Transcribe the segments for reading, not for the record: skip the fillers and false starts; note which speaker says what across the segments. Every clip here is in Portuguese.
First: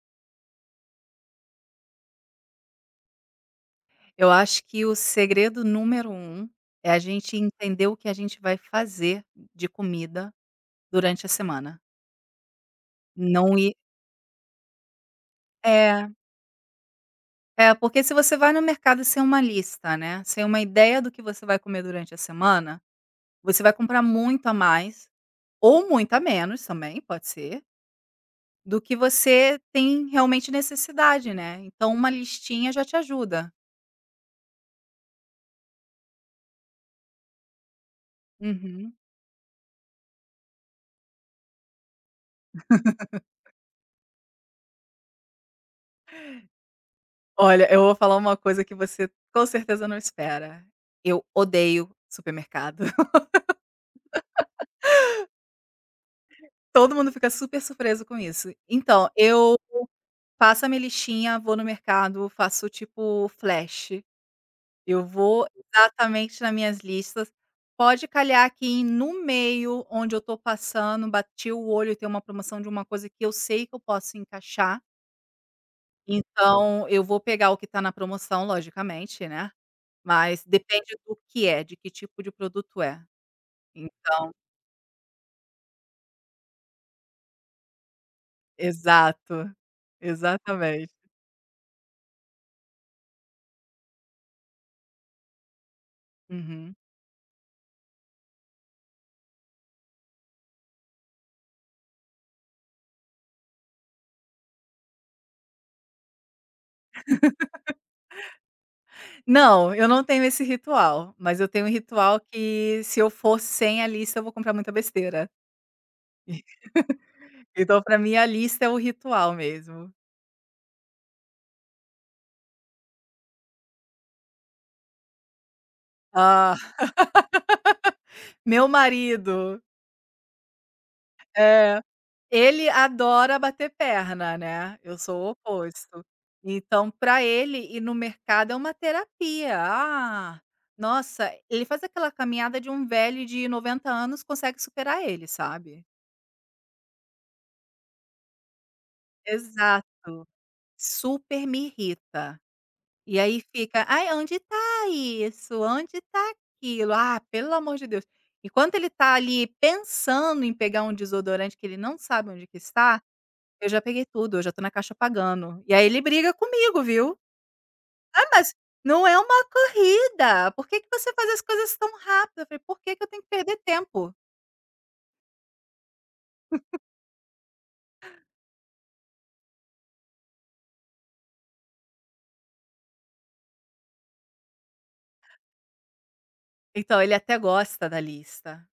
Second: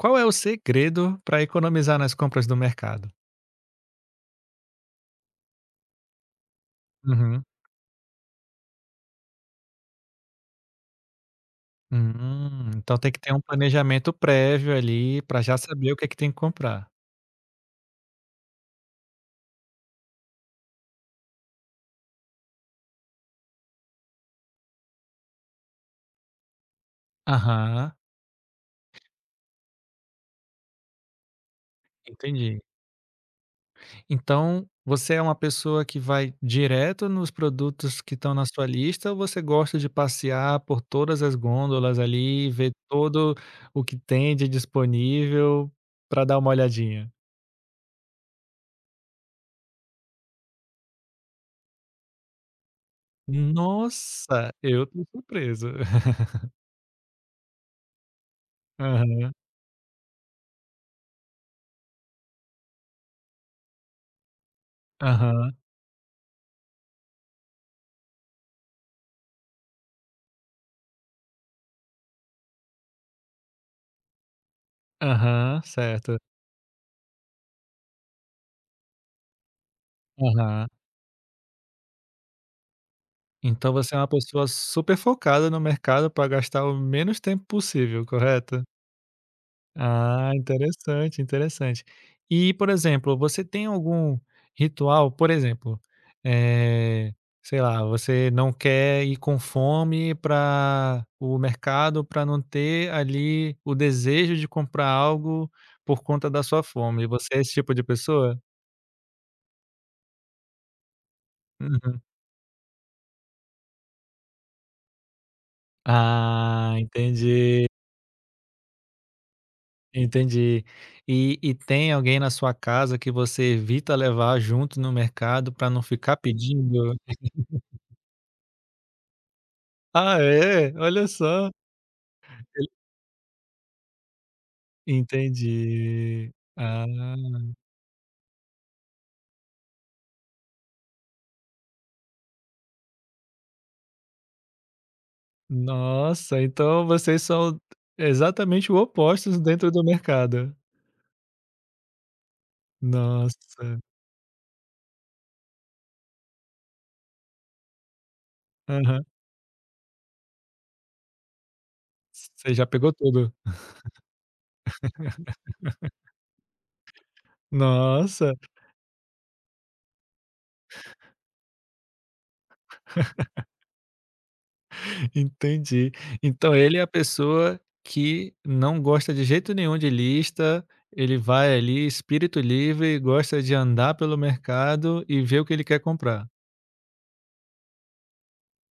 Speaker 1: Qual é o segredo para economizar nas compras do mercado?
Speaker 2: Eu acho que o segredo número um é a gente
Speaker 1: Uhum.
Speaker 2: entender o que a gente vai fazer de comida durante a semana.
Speaker 1: Então tem que ter um
Speaker 2: Não ir
Speaker 1: planejamento prévio ali para já saber o que
Speaker 2: é,
Speaker 1: é que tem que comprar.
Speaker 2: porque se você vai no mercado sem uma lista, né, sem uma ideia do que você vai comer durante a semana, você vai comprar muito a mais, ou muito a menos também, pode ser,
Speaker 1: Aham,
Speaker 2: do que você tem realmente necessidade, né. Então uma
Speaker 1: entendi.
Speaker 2: listinha já te ajuda.
Speaker 1: Então você é uma pessoa que vai direto nos produtos que estão na sua
Speaker 2: Uhum.
Speaker 1: lista ou você gosta de passear por todas as gôndolas ali, ver todo o que tem de disponível para dar uma olhadinha?
Speaker 2: Olha, eu vou falar uma coisa que você com certeza não espera. Eu odeio supermercado.
Speaker 1: Nossa, eu tô surpreso.
Speaker 2: Todo mundo fica super surpreso com isso. Então,
Speaker 1: Aham,
Speaker 2: eu faço a minha listinha, vou no mercado, faço tipo flash. Eu vou
Speaker 1: aham,
Speaker 2: exatamente nas minhas listas. Pode calhar que no meio onde eu tô passando, bati o olho e tem uma promoção de uma coisa que eu sei que eu posso encaixar.
Speaker 1: aham, certo.
Speaker 2: Então, eu vou pegar o que tá na promoção, logicamente, né? Mas
Speaker 1: Aham.
Speaker 2: depende do que é, de que tipo de produto é.
Speaker 1: Então você é uma
Speaker 2: Então
Speaker 1: pessoa super focada no mercado para gastar o menos tempo possível, correto?
Speaker 2: exato,
Speaker 1: Ah,
Speaker 2: exatamente.
Speaker 1: interessante, interessante. E, por exemplo, você tem algum ritual, por exemplo,
Speaker 2: Uhum.
Speaker 1: eh, sei lá, você não quer ir com fome para o mercado para não ter ali o desejo de comprar algo por conta da sua fome. Você é esse tipo de pessoa?
Speaker 2: Não, eu não tenho esse ritual, mas eu tenho um
Speaker 1: Uhum.
Speaker 2: ritual que se eu for sem a lista eu vou comprar muita besteira.
Speaker 1: Ah, entendi.
Speaker 2: Então pra mim a lista é o ritual mesmo.
Speaker 1: Entendi. E tem alguém na sua casa que você evita levar junto no mercado para não ficar
Speaker 2: Ah,
Speaker 1: pedindo?
Speaker 2: meu marido,
Speaker 1: Ah, é? Olha só.
Speaker 2: é, ele
Speaker 1: Ele
Speaker 2: adora bater perna, né, eu sou o oposto.
Speaker 1: Entendi. Ah,
Speaker 2: Então pra ele ir no mercado é uma terapia. Ah, nossa, ele faz aquela caminhada de um velho de 90 anos consegue superar ele, sabe.
Speaker 1: nossa, então vocês são exatamente o opostos dentro do
Speaker 2: Exato,
Speaker 1: mercado.
Speaker 2: super me irrita. E aí
Speaker 1: Nossa.
Speaker 2: fica: "Ai, onde tá isso? Onde tá aquilo? Ah, pelo amor de Deus". Enquanto ele
Speaker 1: Aham.
Speaker 2: tá ali pensando em pegar um desodorante que ele não sabe onde
Speaker 1: Você
Speaker 2: que
Speaker 1: já pegou
Speaker 2: está,
Speaker 1: tudo.
Speaker 2: eu já peguei tudo, eu já tô na caixa pagando. E aí ele briga comigo, viu. "Ah,
Speaker 1: Nossa.
Speaker 2: mas não é uma corrida, por que que você faz as coisas tão rápido?" Eu falei: "Por que que eu tenho que perder tempo?".
Speaker 1: Entendi. Então ele é a pessoa que não gosta de jeito nenhum de lista, ele vai ali espírito livre, gosta de andar pelo mercado e ver o que ele quer comprar.
Speaker 2: Então ele até gosta da lista,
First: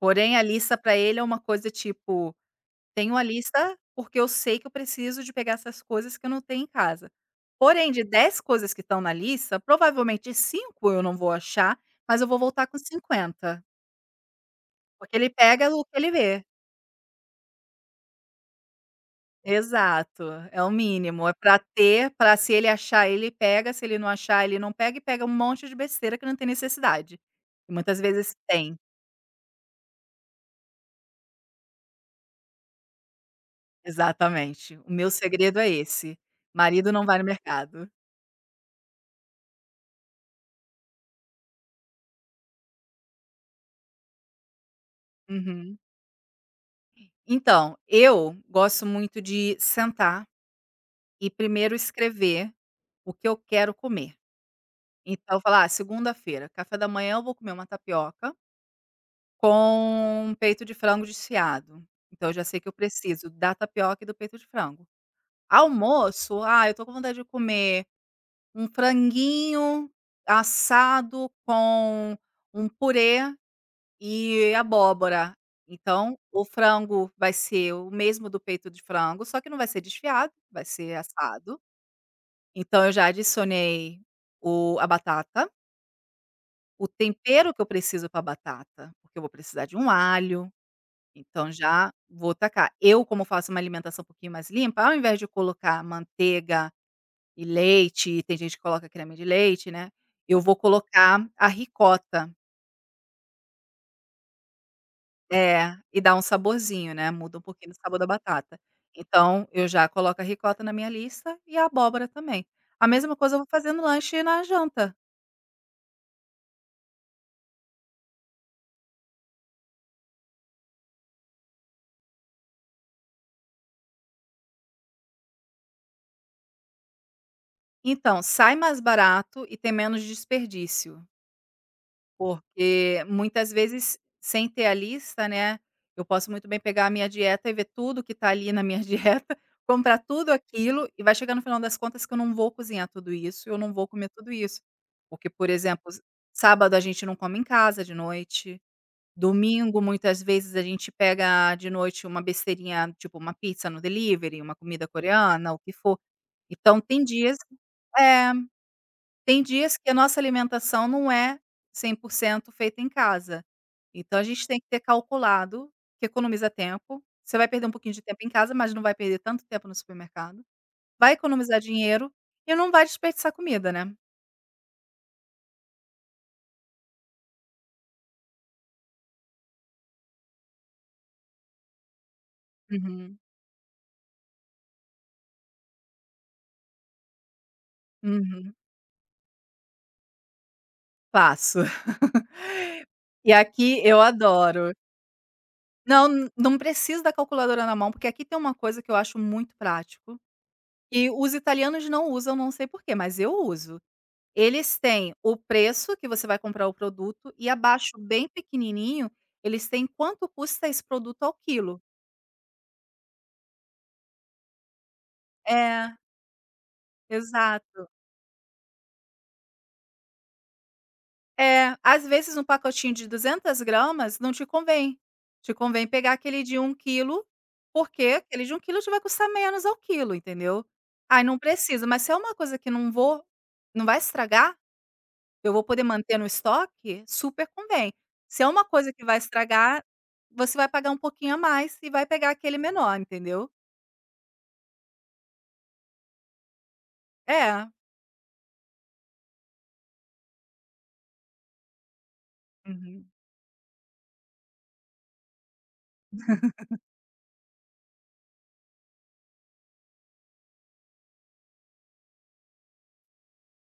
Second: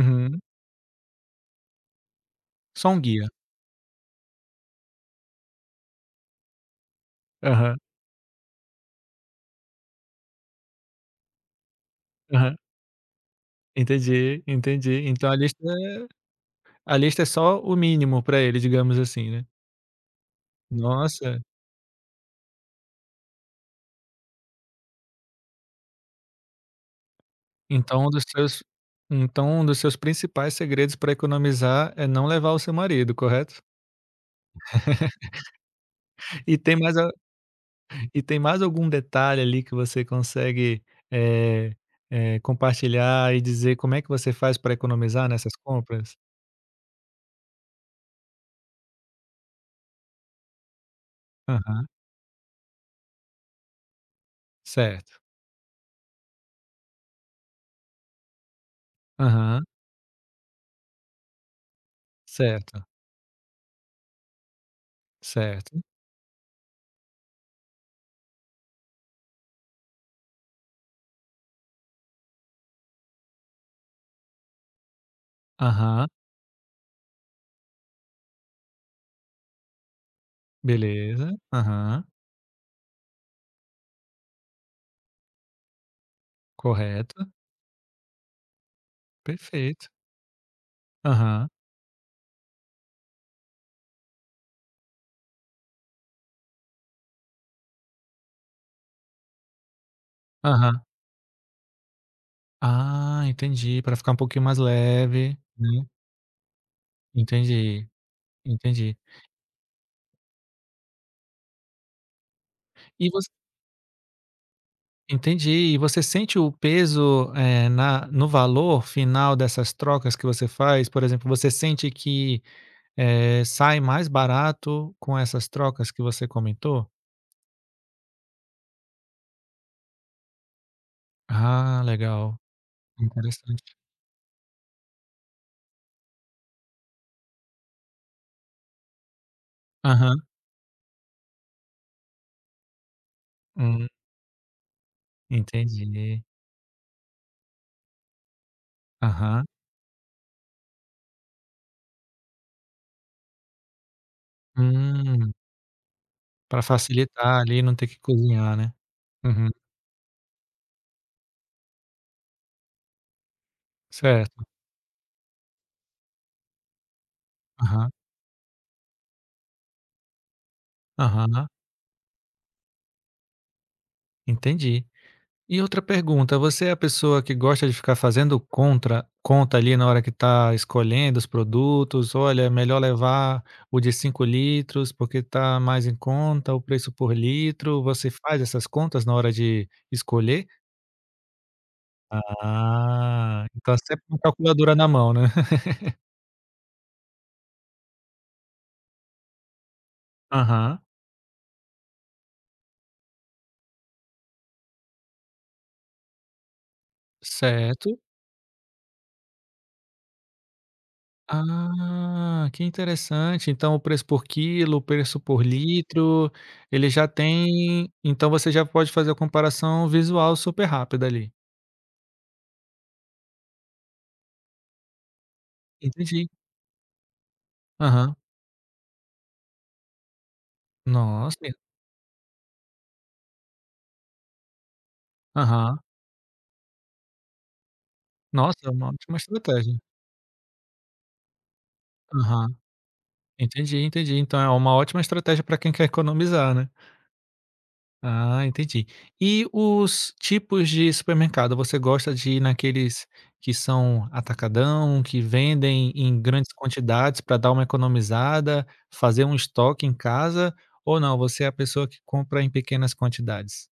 Speaker 2: porém a lista pra ele é uma coisa tipo.
Speaker 1: Só um
Speaker 2: Tenho a
Speaker 1: guia.
Speaker 2: lista, porque eu sei que eu preciso de pegar essas coisas que eu não tenho em casa.
Speaker 1: Aham,
Speaker 2: Porém, de 10 coisas que estão na lista, provavelmente 5 eu não vou achar, mas eu vou
Speaker 1: aham.
Speaker 2: voltar com 50,
Speaker 1: Entendi, entendi.
Speaker 2: porque ele
Speaker 1: Então
Speaker 2: pega o que ele vê.
Speaker 1: a lista é só o mínimo para ele, digamos assim, né.
Speaker 2: Exato, é o mínimo, é
Speaker 1: Nossa,
Speaker 2: pra ter, pra se ele achar, ele pega, se ele não achar, ele não pega e pega um monte de besteira que não tem necessidade. E muitas
Speaker 1: então um dos
Speaker 2: vezes
Speaker 1: seus
Speaker 2: tem.
Speaker 1: então um dos seus principais segredos para economizar é não levar o seu marido, correto?
Speaker 2: Exatamente. O meu segredo é esse,
Speaker 1: E tem
Speaker 2: marido
Speaker 1: mais
Speaker 2: não vai no mercado.
Speaker 1: E tem mais algum detalhe ali que você consegue, eh compartilhar e dizer como é que você faz para economizar nessas
Speaker 2: Uhum.
Speaker 1: compras?
Speaker 2: Então, eu gosto muito de sentar e primeiro
Speaker 1: Aham,
Speaker 2: escrever o que eu quero comer.
Speaker 1: certo.
Speaker 2: Então eu falo: "Ah, segunda-feira, café da manhã eu vou comer uma tapioca
Speaker 1: Aham,
Speaker 2: com peito de frango desfiado". Então eu já sei que eu
Speaker 1: certo,
Speaker 2: preciso da tapioca e do peito de frango.
Speaker 1: certo.
Speaker 2: Almoço: "Ah, eu tô com vontade de comer um franguinho assado com um purê e abóbora.
Speaker 1: Aham,
Speaker 2: Então, o frango vai ser o mesmo do peito de frango, só que não vai ser desfiado, vai ser
Speaker 1: beleza.
Speaker 2: assado.
Speaker 1: Aham,
Speaker 2: Então eu já adicionei o a batata, o
Speaker 1: correto,
Speaker 2: tempero que eu preciso para batata, porque eu vou precisar de um
Speaker 1: perfeito.
Speaker 2: alho,
Speaker 1: Aham,
Speaker 2: então já vou tacar. Eu, como faço uma alimentação um pouquinho mais limpa, ao invés de colocar manteiga e leite, tem gente que coloca creme de leite, né, eu vou
Speaker 1: aham.
Speaker 2: colocar a ricota.
Speaker 1: Ah, entendi, para ficar um pouquinho mais leve,
Speaker 2: É,
Speaker 1: né.
Speaker 2: e dá um saborzinho, né, muda um pouquinho o
Speaker 1: Entendi,
Speaker 2: sabor da batata.
Speaker 1: entendi.
Speaker 2: Então, eu já coloco a ricota na minha lista e a abóbora também. A
Speaker 1: E
Speaker 2: mesma coisa eu vou fazer no lanche e na janta.
Speaker 1: Entendi. E você sente o peso, na no valor final dessas trocas que você faz? Por exemplo, você sente que, sai mais barato com essas trocas que você comentou?
Speaker 2: Então, sai mais barato e tem menos desperdício,
Speaker 1: Ah, legal.
Speaker 2: porque muitas
Speaker 1: Interessante.
Speaker 2: vezes, sem ter a lista, né, eu posso muito bem pegar a minha dieta e ver tudo que tá ali na minha dieta, comprar
Speaker 1: Aham.
Speaker 2: tudo aquilo e vai chegar no final das contas que eu não vou cozinhar tudo isso, eu não vou
Speaker 1: Hum,
Speaker 2: comer tudo isso. Porque, por exemplo,
Speaker 1: entendi.
Speaker 2: sábado a gente não come em casa de noite,
Speaker 1: Aham.
Speaker 2: domingo, muitas vezes, a gente pega de noite uma besteirinha, tipo uma pizza no delivery, uma comida
Speaker 1: Hum,
Speaker 2: coreana, o que for.
Speaker 1: pra
Speaker 2: Então
Speaker 1: facilitar ali, não ter que
Speaker 2: é,
Speaker 1: cozinhar, né.
Speaker 2: tem
Speaker 1: Uhum.
Speaker 2: dias que a nossa alimentação não é 100% feita em casa. Então a
Speaker 1: Certo.
Speaker 2: gente tem que ter calculado, que economiza tempo. Você vai perder um
Speaker 1: Aham,
Speaker 2: pouquinho de tempo em casa, mas não vai perder tanto tempo no supermercado. Vai
Speaker 1: aham.
Speaker 2: economizar dinheiro e não vai desperdiçar comida, né.
Speaker 1: Entendi. E outra pergunta, você é a pessoa que gosta de ficar fazendo contra conta ali na hora que está escolhendo os produtos? "Olha, é melhor
Speaker 2: Uhum,
Speaker 1: levar o de 5 litros, porque está mais em conta o preço por litro". Você faz
Speaker 2: uhum.
Speaker 1: essas contas na hora de escolher?
Speaker 2: Faço. E
Speaker 1: Ah, então é
Speaker 2: aqui eu
Speaker 1: sempre com
Speaker 2: adoro.
Speaker 1: calculadora na mão, né?
Speaker 2: Não, n não precisa da calculadora na mão, porque aqui tem uma coisa que eu acho muito prático,
Speaker 1: Aham,
Speaker 2: e os italianos não usam, não sei porquê, mas eu uso. Eles têm o preço que você vai comprar o produto e abaixo,
Speaker 1: certo.
Speaker 2: bem pequenininho, eles têm quanto custa esse produto ao quilo.
Speaker 1: Ah, que interessante. Então o preço por quilo, o preço por
Speaker 2: É,
Speaker 1: litro, ele já
Speaker 2: exato.
Speaker 1: tem então você já pode fazer a comparação visual super rápida ali.
Speaker 2: É, às vezes um pacotinho de 200 gramas não te convém. Te convém pegar
Speaker 1: Entendi.
Speaker 2: aquele de um quilo, porque
Speaker 1: Aham.
Speaker 2: aquele de um quilo te vai custar menos ao quilo, entendeu. Aí não
Speaker 1: Nossa.
Speaker 2: precisa, mas se é uma coisa que não vai estragar, eu vou
Speaker 1: Aham.
Speaker 2: poder manter no estoque, super convém. Se é
Speaker 1: Nossa,
Speaker 2: uma
Speaker 1: é uma
Speaker 2: coisa que vai
Speaker 1: ótima estratégia.
Speaker 2: estragar, você vai pagar um pouquinho a mais e vai pegar
Speaker 1: Aham.
Speaker 2: aquele menor, entendeu.
Speaker 1: Entendi, entendi. Então é uma ótima estratégia para quem quer economizar, né?
Speaker 2: É.
Speaker 1: Ah, entendi. E os tipos de supermercado, você gosta de ir
Speaker 2: Uhum.
Speaker 1: naqueles que são atacadão, que vendem em grandes quantidades para dar uma economizada, fazer um estoque em casa, ou não, você é a pessoa que compra em pequenas quantidades?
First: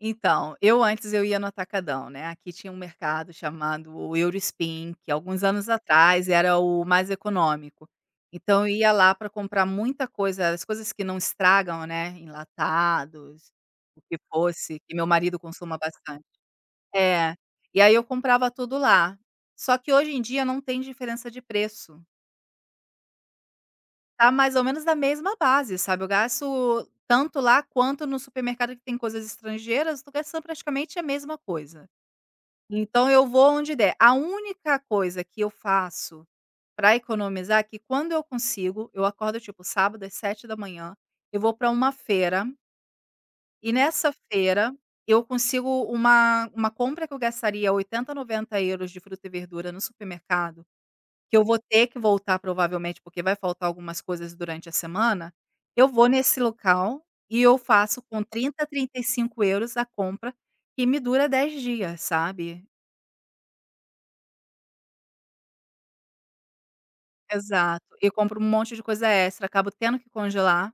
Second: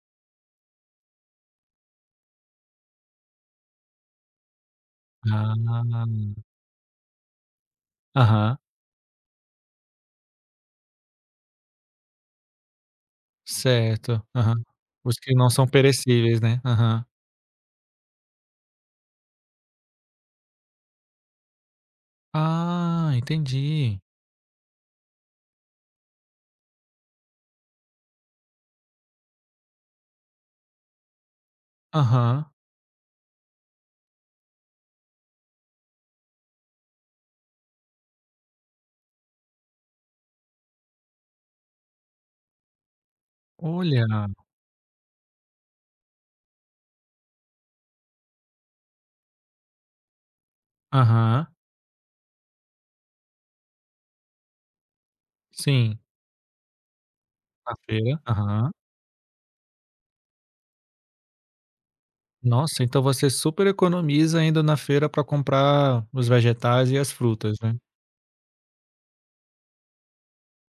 Speaker 2: Então, eu antes eu ia no atacadão, né, aqui tinha um mercado chamado Eurospin, que alguns anos
Speaker 1: Ah,
Speaker 2: atrás era o mais econômico.
Speaker 1: aham,
Speaker 2: Então eu ia lá para comprar muita coisa, as coisas que não estragam, né, enlatados, o que
Speaker 1: certo, aham.
Speaker 2: fosse, que meu
Speaker 1: Os que
Speaker 2: marido
Speaker 1: não são
Speaker 2: consuma bastante.
Speaker 1: perecíveis, né? Aham.
Speaker 2: É, e aí eu comprava tudo lá. Só que hoje em dia não tem diferença de preço,
Speaker 1: Ah, entendi.
Speaker 2: tá mais ou menos da mesma base, sabe, eu gasto tanto lá quanto no supermercado que tem coisas estrangeiras, tô gastando praticamente a mesma coisa.
Speaker 1: Aham.
Speaker 2: Então eu vou onde der. A única coisa que eu faço para economizar é que quando eu consigo, eu acordo tipo sábado às 7 da manhã. Eu vou para uma feira e
Speaker 1: Olha,
Speaker 2: nessa feira eu consigo uma compra que eu gastaria 80, €90 de fruta e verdura no supermercado, que eu
Speaker 1: aham,
Speaker 2: vou ter que voltar provavelmente, porque vai faltar algumas coisas durante a semana, eu
Speaker 1: sim,
Speaker 2: vou nesse local e eu
Speaker 1: na
Speaker 2: faço
Speaker 1: feira,
Speaker 2: com 30,
Speaker 1: aham.
Speaker 2: €35 a compra que me dura 10 dias, sabe?
Speaker 1: Nossa, então você super economiza indo na feira para comprar os vegetais e as frutas, né.
Speaker 2: Exato. E compro um monte de coisa extra, acabo tendo que congelar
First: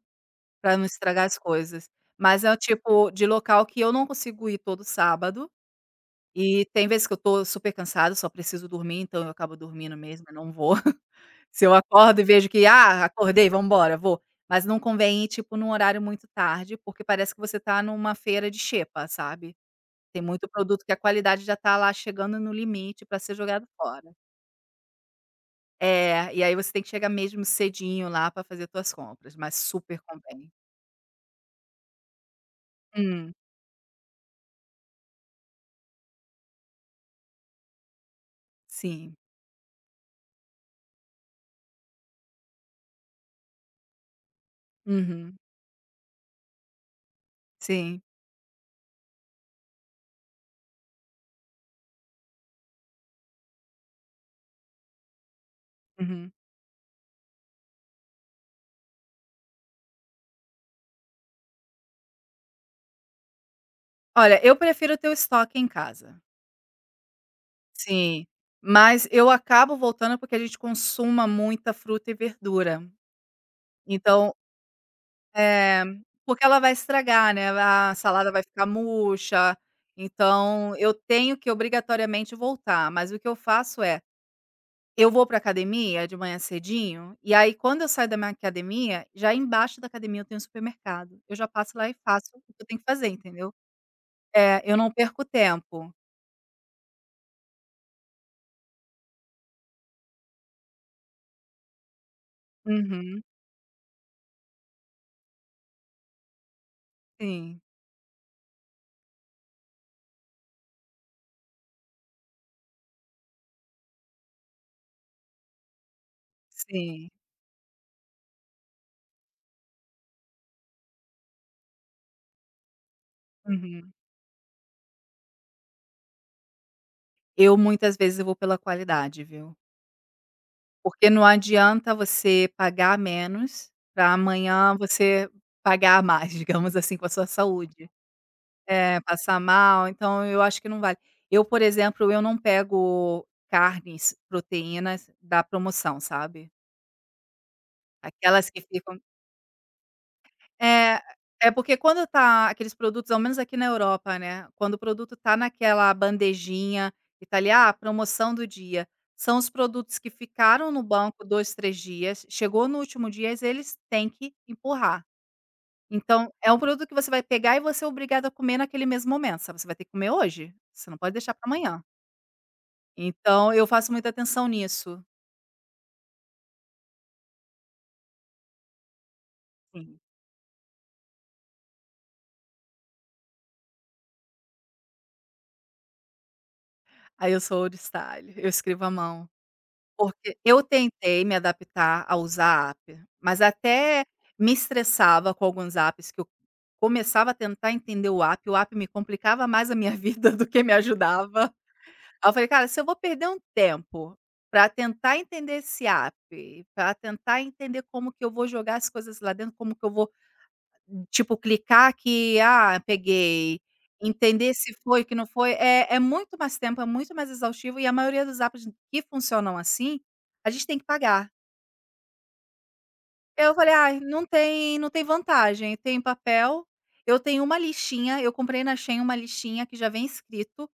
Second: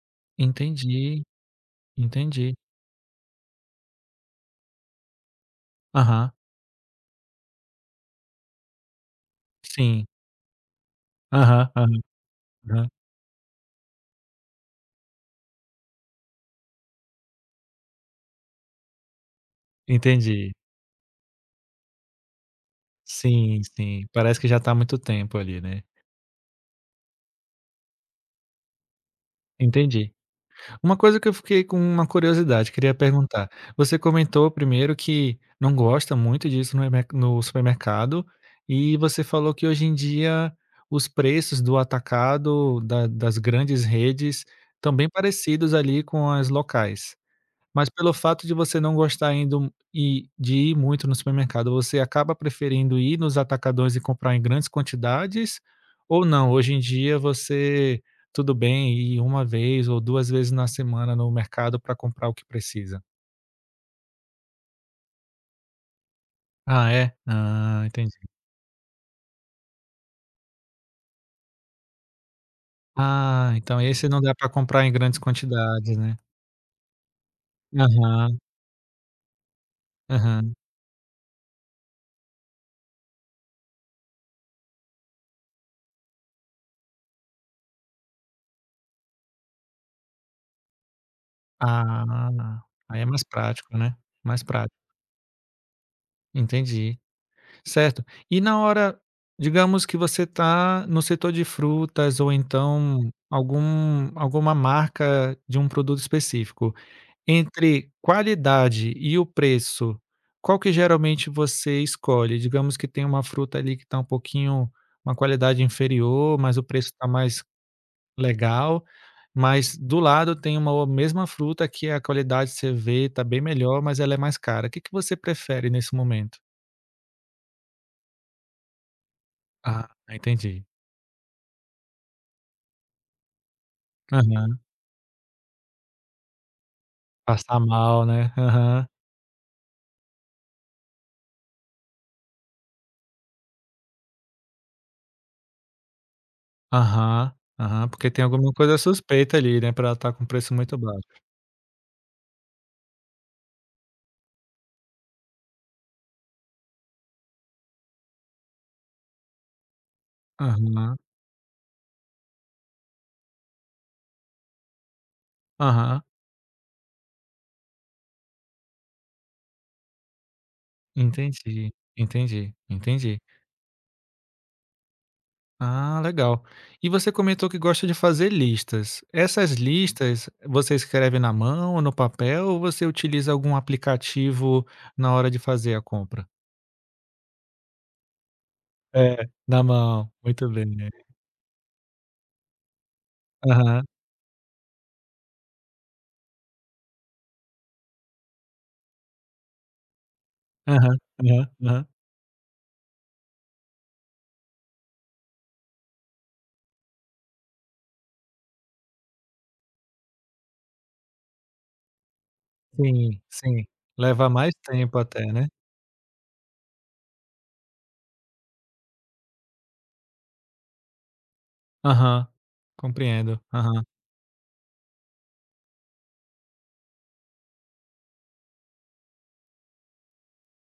Speaker 2: pra não
Speaker 1: Entendi,
Speaker 2: estragar as coisas. Mas é
Speaker 1: entendi.
Speaker 2: o tipo de local que eu não consigo ir todo sábado,
Speaker 1: Aham,
Speaker 2: e tem vezes que eu tô super cansada, só preciso dormir, então eu acabo dormindo
Speaker 1: sim.
Speaker 2: mesmo, eu não vou. Se
Speaker 1: Aham,
Speaker 2: eu
Speaker 1: aham,
Speaker 2: acordo e vejo que:
Speaker 1: aham.
Speaker 2: "Ah, acordei, vamos embora, vou". Mas não convém ir, tipo, num horário muito tarde, porque parece que você tá numa feira de xepa, sabe. Tem muito
Speaker 1: Entendi.
Speaker 2: produto que a qualidade já tá lá chegando no limite pra ser
Speaker 1: Sim,
Speaker 2: jogado
Speaker 1: sim.
Speaker 2: fora.
Speaker 1: Parece que já tá há muito tempo ali, né.
Speaker 2: É, e aí você tem que chegar mesmo cedinho lá pra fazer tuas compras, mas super
Speaker 1: Entendi.
Speaker 2: convém.
Speaker 1: Uma coisa que eu fiquei com uma curiosidade, queria
Speaker 2: Hum,
Speaker 1: perguntar. Você comentou primeiro que não gosta muito disso no supermercado, e
Speaker 2: sim.
Speaker 1: você falou que hoje em dia os preços do atacado da das grandes redes estão bem
Speaker 2: Uhum.
Speaker 1: parecidos ali com as locais. Mas
Speaker 2: Sim.
Speaker 1: pelo fato de você não gostar indo e de ir muito no supermercado, você acaba preferindo ir nos atacadões e comprar em grandes quantidades? Ou
Speaker 2: Uhum.
Speaker 1: não, hoje em dia você tudo bem ir uma vez ou 2 vezes na semana no mercado para comprar o que precisa?
Speaker 2: Olha, eu prefiro ter o estoque em casa.
Speaker 1: Ah, é? Ah, entendi.
Speaker 2: Sim. Mas eu acabo voltando porque a gente consuma muita fruta e verdura.
Speaker 1: Ah, então esse não
Speaker 2: Então,
Speaker 1: dá para comprar em grandes
Speaker 2: eh,
Speaker 1: quantidades, né.
Speaker 2: porque ela vai estragar, né, a salada
Speaker 1: Aham,
Speaker 2: vai ficar murcha,
Speaker 1: aham.
Speaker 2: então eu tenho que obrigatoriamente voltar, mas o que eu faço é. Eu vou pra academia de manhã cedinho, e aí quando eu saio da minha academia, já embaixo da academia eu tenho um supermercado. Eu já passo lá e faço o que
Speaker 1: Ah,
Speaker 2: eu tenho que
Speaker 1: aí é
Speaker 2: fazer,
Speaker 1: mais
Speaker 2: entendeu.
Speaker 1: prático, né, mais
Speaker 2: É, eu
Speaker 1: prático.
Speaker 2: não perco tempo.
Speaker 1: Entendi. Certo. E na hora digamos que você está no setor de frutas ou então
Speaker 2: Uhum.
Speaker 1: alguma marca de um produto específico,
Speaker 2: Sim,
Speaker 1: entre qualidade e o preço, qual que geralmente você escolhe? Digamos que tem uma fruta ali que está um pouquinho uma qualidade inferior, mas o preço está
Speaker 2: sim.
Speaker 1: mais legal, mas do lado tem uma o mesma fruta que a qualidade você vê está bem melhor,
Speaker 2: Uhum.
Speaker 1: mas ela é mais cara. O que que você prefere nesse momento?
Speaker 2: Eu muitas vezes eu vou pela qualidade, viu.
Speaker 1: Ah, entendi.
Speaker 2: Porque não adianta você pagar menos para amanhã você pagar mais, digamos assim, com a sua
Speaker 1: Passar
Speaker 2: saúde.
Speaker 1: mal, né. Aham,
Speaker 2: É, passar mal, então eu acho que não vale. Eu, por exemplo, eu não pego carnes, proteínas da promoção, sabe.
Speaker 1: aham, aham, porque tem
Speaker 2: Aquelas
Speaker 1: alguma
Speaker 2: que
Speaker 1: coisa
Speaker 2: ficam
Speaker 1: suspeita ali, né, pra ela estar com preço muito
Speaker 2: é,
Speaker 1: baixo.
Speaker 2: é porque quando tá aqueles produtos, ao menos aqui na Europa, né, quando o produto tá naquela bandejinha e tá ali: "Ah, promoção do dia", são os produtos que ficaram no
Speaker 1: Aham,
Speaker 2: banco 2, 3 dias, chegou no último dias, eles têm que empurrar.
Speaker 1: aham,
Speaker 2: Então é um produto que você vai pegar e você é obrigado a comer naquele mesmo momento, sabe, você vai ter que comer hoje, você não pode deixar para
Speaker 1: entendi,
Speaker 2: amanhã.
Speaker 1: entendi, entendi.
Speaker 2: Então eu faço muita atenção nisso.
Speaker 1: Ah, legal. E você comentou que gosta de fazer listas. Essas
Speaker 2: Sim.
Speaker 1: listas você escreve na mão ou no papel ou você utiliza algum aplicativo na hora de fazer a compra?
Speaker 2: Aí eu sou oriçalho, eu escrevo à
Speaker 1: É,
Speaker 2: mão.
Speaker 1: na mão,
Speaker 2: Porque
Speaker 1: muito
Speaker 2: eu
Speaker 1: bem.
Speaker 2: tentei me adaptar a usar app, mas
Speaker 1: Aham,
Speaker 2: até me estressava com alguns apps que eu começava a tentar entender o app me complicava mais a minha vida do que me
Speaker 1: aham, aham,
Speaker 2: ajudava.
Speaker 1: aham.
Speaker 2: Aí eu falei: "Cara, se eu vou perder um tempo para tentar entender esse app, para tentar entender como que eu vou jogar as coisas lá dentro, como que eu vou. Tipo, clicar que, ah,
Speaker 1: Sim,
Speaker 2: peguei,
Speaker 1: sim, leva mais
Speaker 2: entender se
Speaker 1: tempo
Speaker 2: foi, que
Speaker 1: até,
Speaker 2: não
Speaker 1: né.
Speaker 2: foi, é muito mais tempo, é muito mais exaustivo e a maioria dos apps que funcionam assim, a gente tem que pagar.
Speaker 1: Aham, compreendo.
Speaker 2: Eu falei:
Speaker 1: Aham.
Speaker 2: "Ah, não tem vantagem, tem papel". Eu tenho uma listinha, eu comprei na Shein uma listinha que já vem escrito,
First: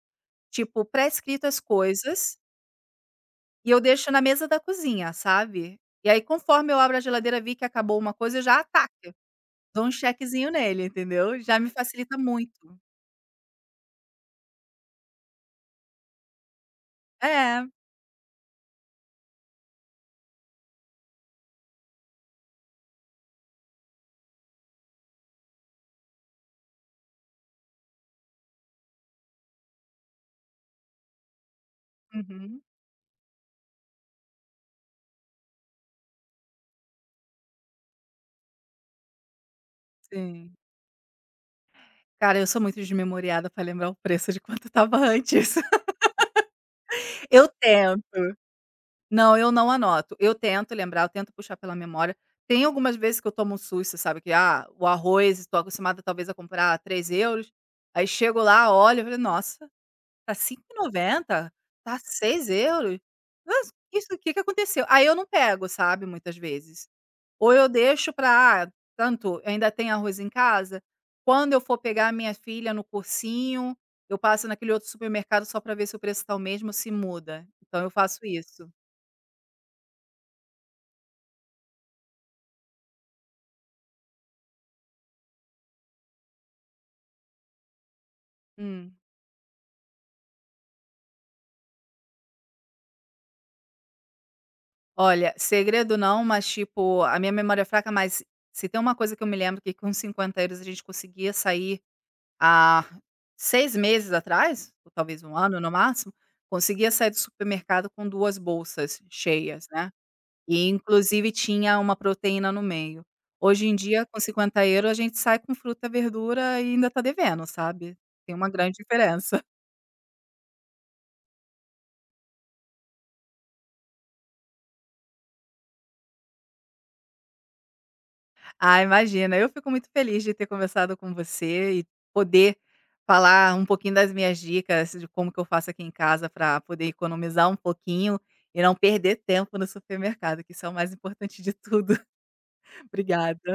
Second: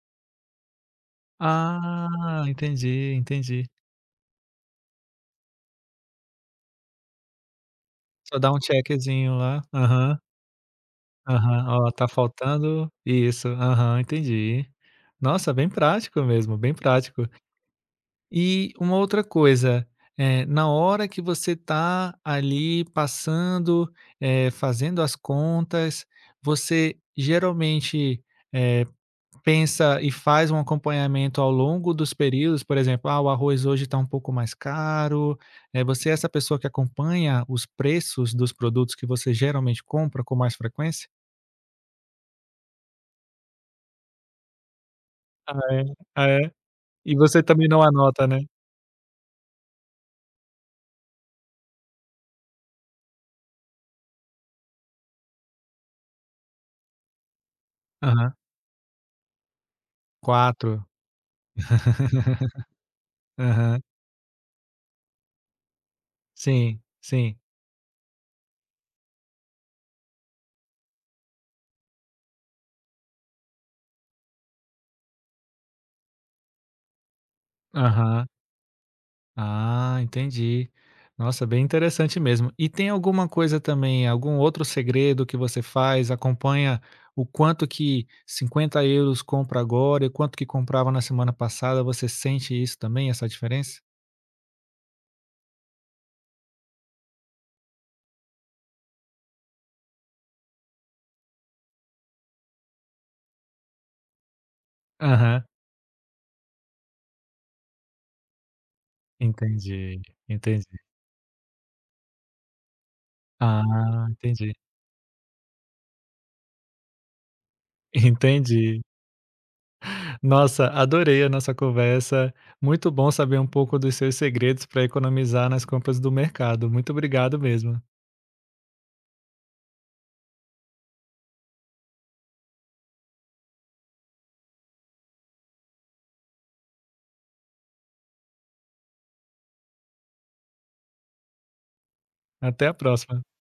Speaker 2: tipo, pré-escrito as coisas,
Speaker 1: Ah, entendi, entendi.
Speaker 2: e eu deixo na mesa da cozinha, sabe. E aí conforme eu abro a geladeira vi que acabou uma coisa,
Speaker 1: Só
Speaker 2: eu
Speaker 1: dá
Speaker 2: já
Speaker 1: um
Speaker 2: ataque,
Speaker 1: checkzinho lá.
Speaker 2: dou um
Speaker 1: Aham,
Speaker 2: chequezinho nele, entendeu. Já
Speaker 1: aham.
Speaker 2: me
Speaker 1: Ó, tá
Speaker 2: facilita muito.
Speaker 1: faltando isso. Aham, entendi. Nossa, bem prático mesmo, bem prático.
Speaker 2: É.
Speaker 1: E uma outra coisa, na hora que você tá ali passando, fazendo as contas, você geralmente, eh pensa e faz um acompanhamento ao longo dos
Speaker 2: Uhum,
Speaker 1: períodos, por exemplo, ah, o arroz hoje está um pouco mais caro. Você é essa pessoa que acompanha os preços dos produtos que você geralmente compra com
Speaker 2: sim.
Speaker 1: mais frequência?
Speaker 2: Cara, eu sou muito desmemoriada pra lembrar o preço de quanto estava
Speaker 1: Ah,
Speaker 2: antes.
Speaker 1: é? Ah, é? E você
Speaker 2: Eu
Speaker 1: também não
Speaker 2: tento.
Speaker 1: anota, né?
Speaker 2: Não, eu não anoto. Eu tento lembrar, eu tento puxar pela memória. Tem algumas vezes que eu tomo um susto, sabe, que, ah, o arroz, estou acostumada talvez a comprar €3, aí
Speaker 1: Aham.
Speaker 2: chego lá, olho, eu falei: "Nossa, tá cinco e
Speaker 1: Quatro.
Speaker 2: noventa tá €6. Nossa,
Speaker 1: Aham.
Speaker 2: isso, o que que aconteceu?". Aí eu não pego, sabe, muitas
Speaker 1: Sim,
Speaker 2: vezes.
Speaker 1: sim.
Speaker 2: Ou eu deixo para tanto ainda tem arroz em casa, quando eu for pegar a minha filha no cursinho, eu passo naquele outro supermercado só para ver se o preço está o mesmo se muda. Então eu faço
Speaker 1: Aham.
Speaker 2: isso.
Speaker 1: Ah, entendi. Nossa, bem interessante mesmo. E tem alguma coisa também, algum outro segredo que você faz? Acompanha o quanto que cinquenta
Speaker 2: Hum.
Speaker 1: euros compra agora e quanto que comprava na semana passada. Você sente isso também, essa diferença?
Speaker 2: Olha, segredo não, mas tipo, a minha memória é fraca, mas se tem uma coisa que eu me lembro que com €50 a gente conseguia sair há 6 meses atrás, ou talvez um
Speaker 1: Aham,
Speaker 2: ano no máximo, conseguia sair do supermercado com 2 bolsas cheias, né.
Speaker 1: entendi, entendi.
Speaker 2: E inclusive tinha uma proteína no meio. Hoje em dia,
Speaker 1: Ah,
Speaker 2: com
Speaker 1: entendi,
Speaker 2: €50 a gente sai com fruta, verdura e ainda tá devendo, sabe. Tem uma grande
Speaker 1: entendi.
Speaker 2: diferença.
Speaker 1: Nossa, adorei a nossa conversa. Muito bom saber um pouco dos seus segredos para economizar nas compras do mercado. Muito obrigado mesmo.
Speaker 2: Ah, imagina, eu fico muito feliz de ter conversado com você e poder falar um pouquinho das minhas dicas de como que eu faço aqui em casa para poder economizar um pouquinho e não perder tempo no supermercado, que isso é o mais importante de tudo.
Speaker 1: Até a próxima.
Speaker 2: Obrigada.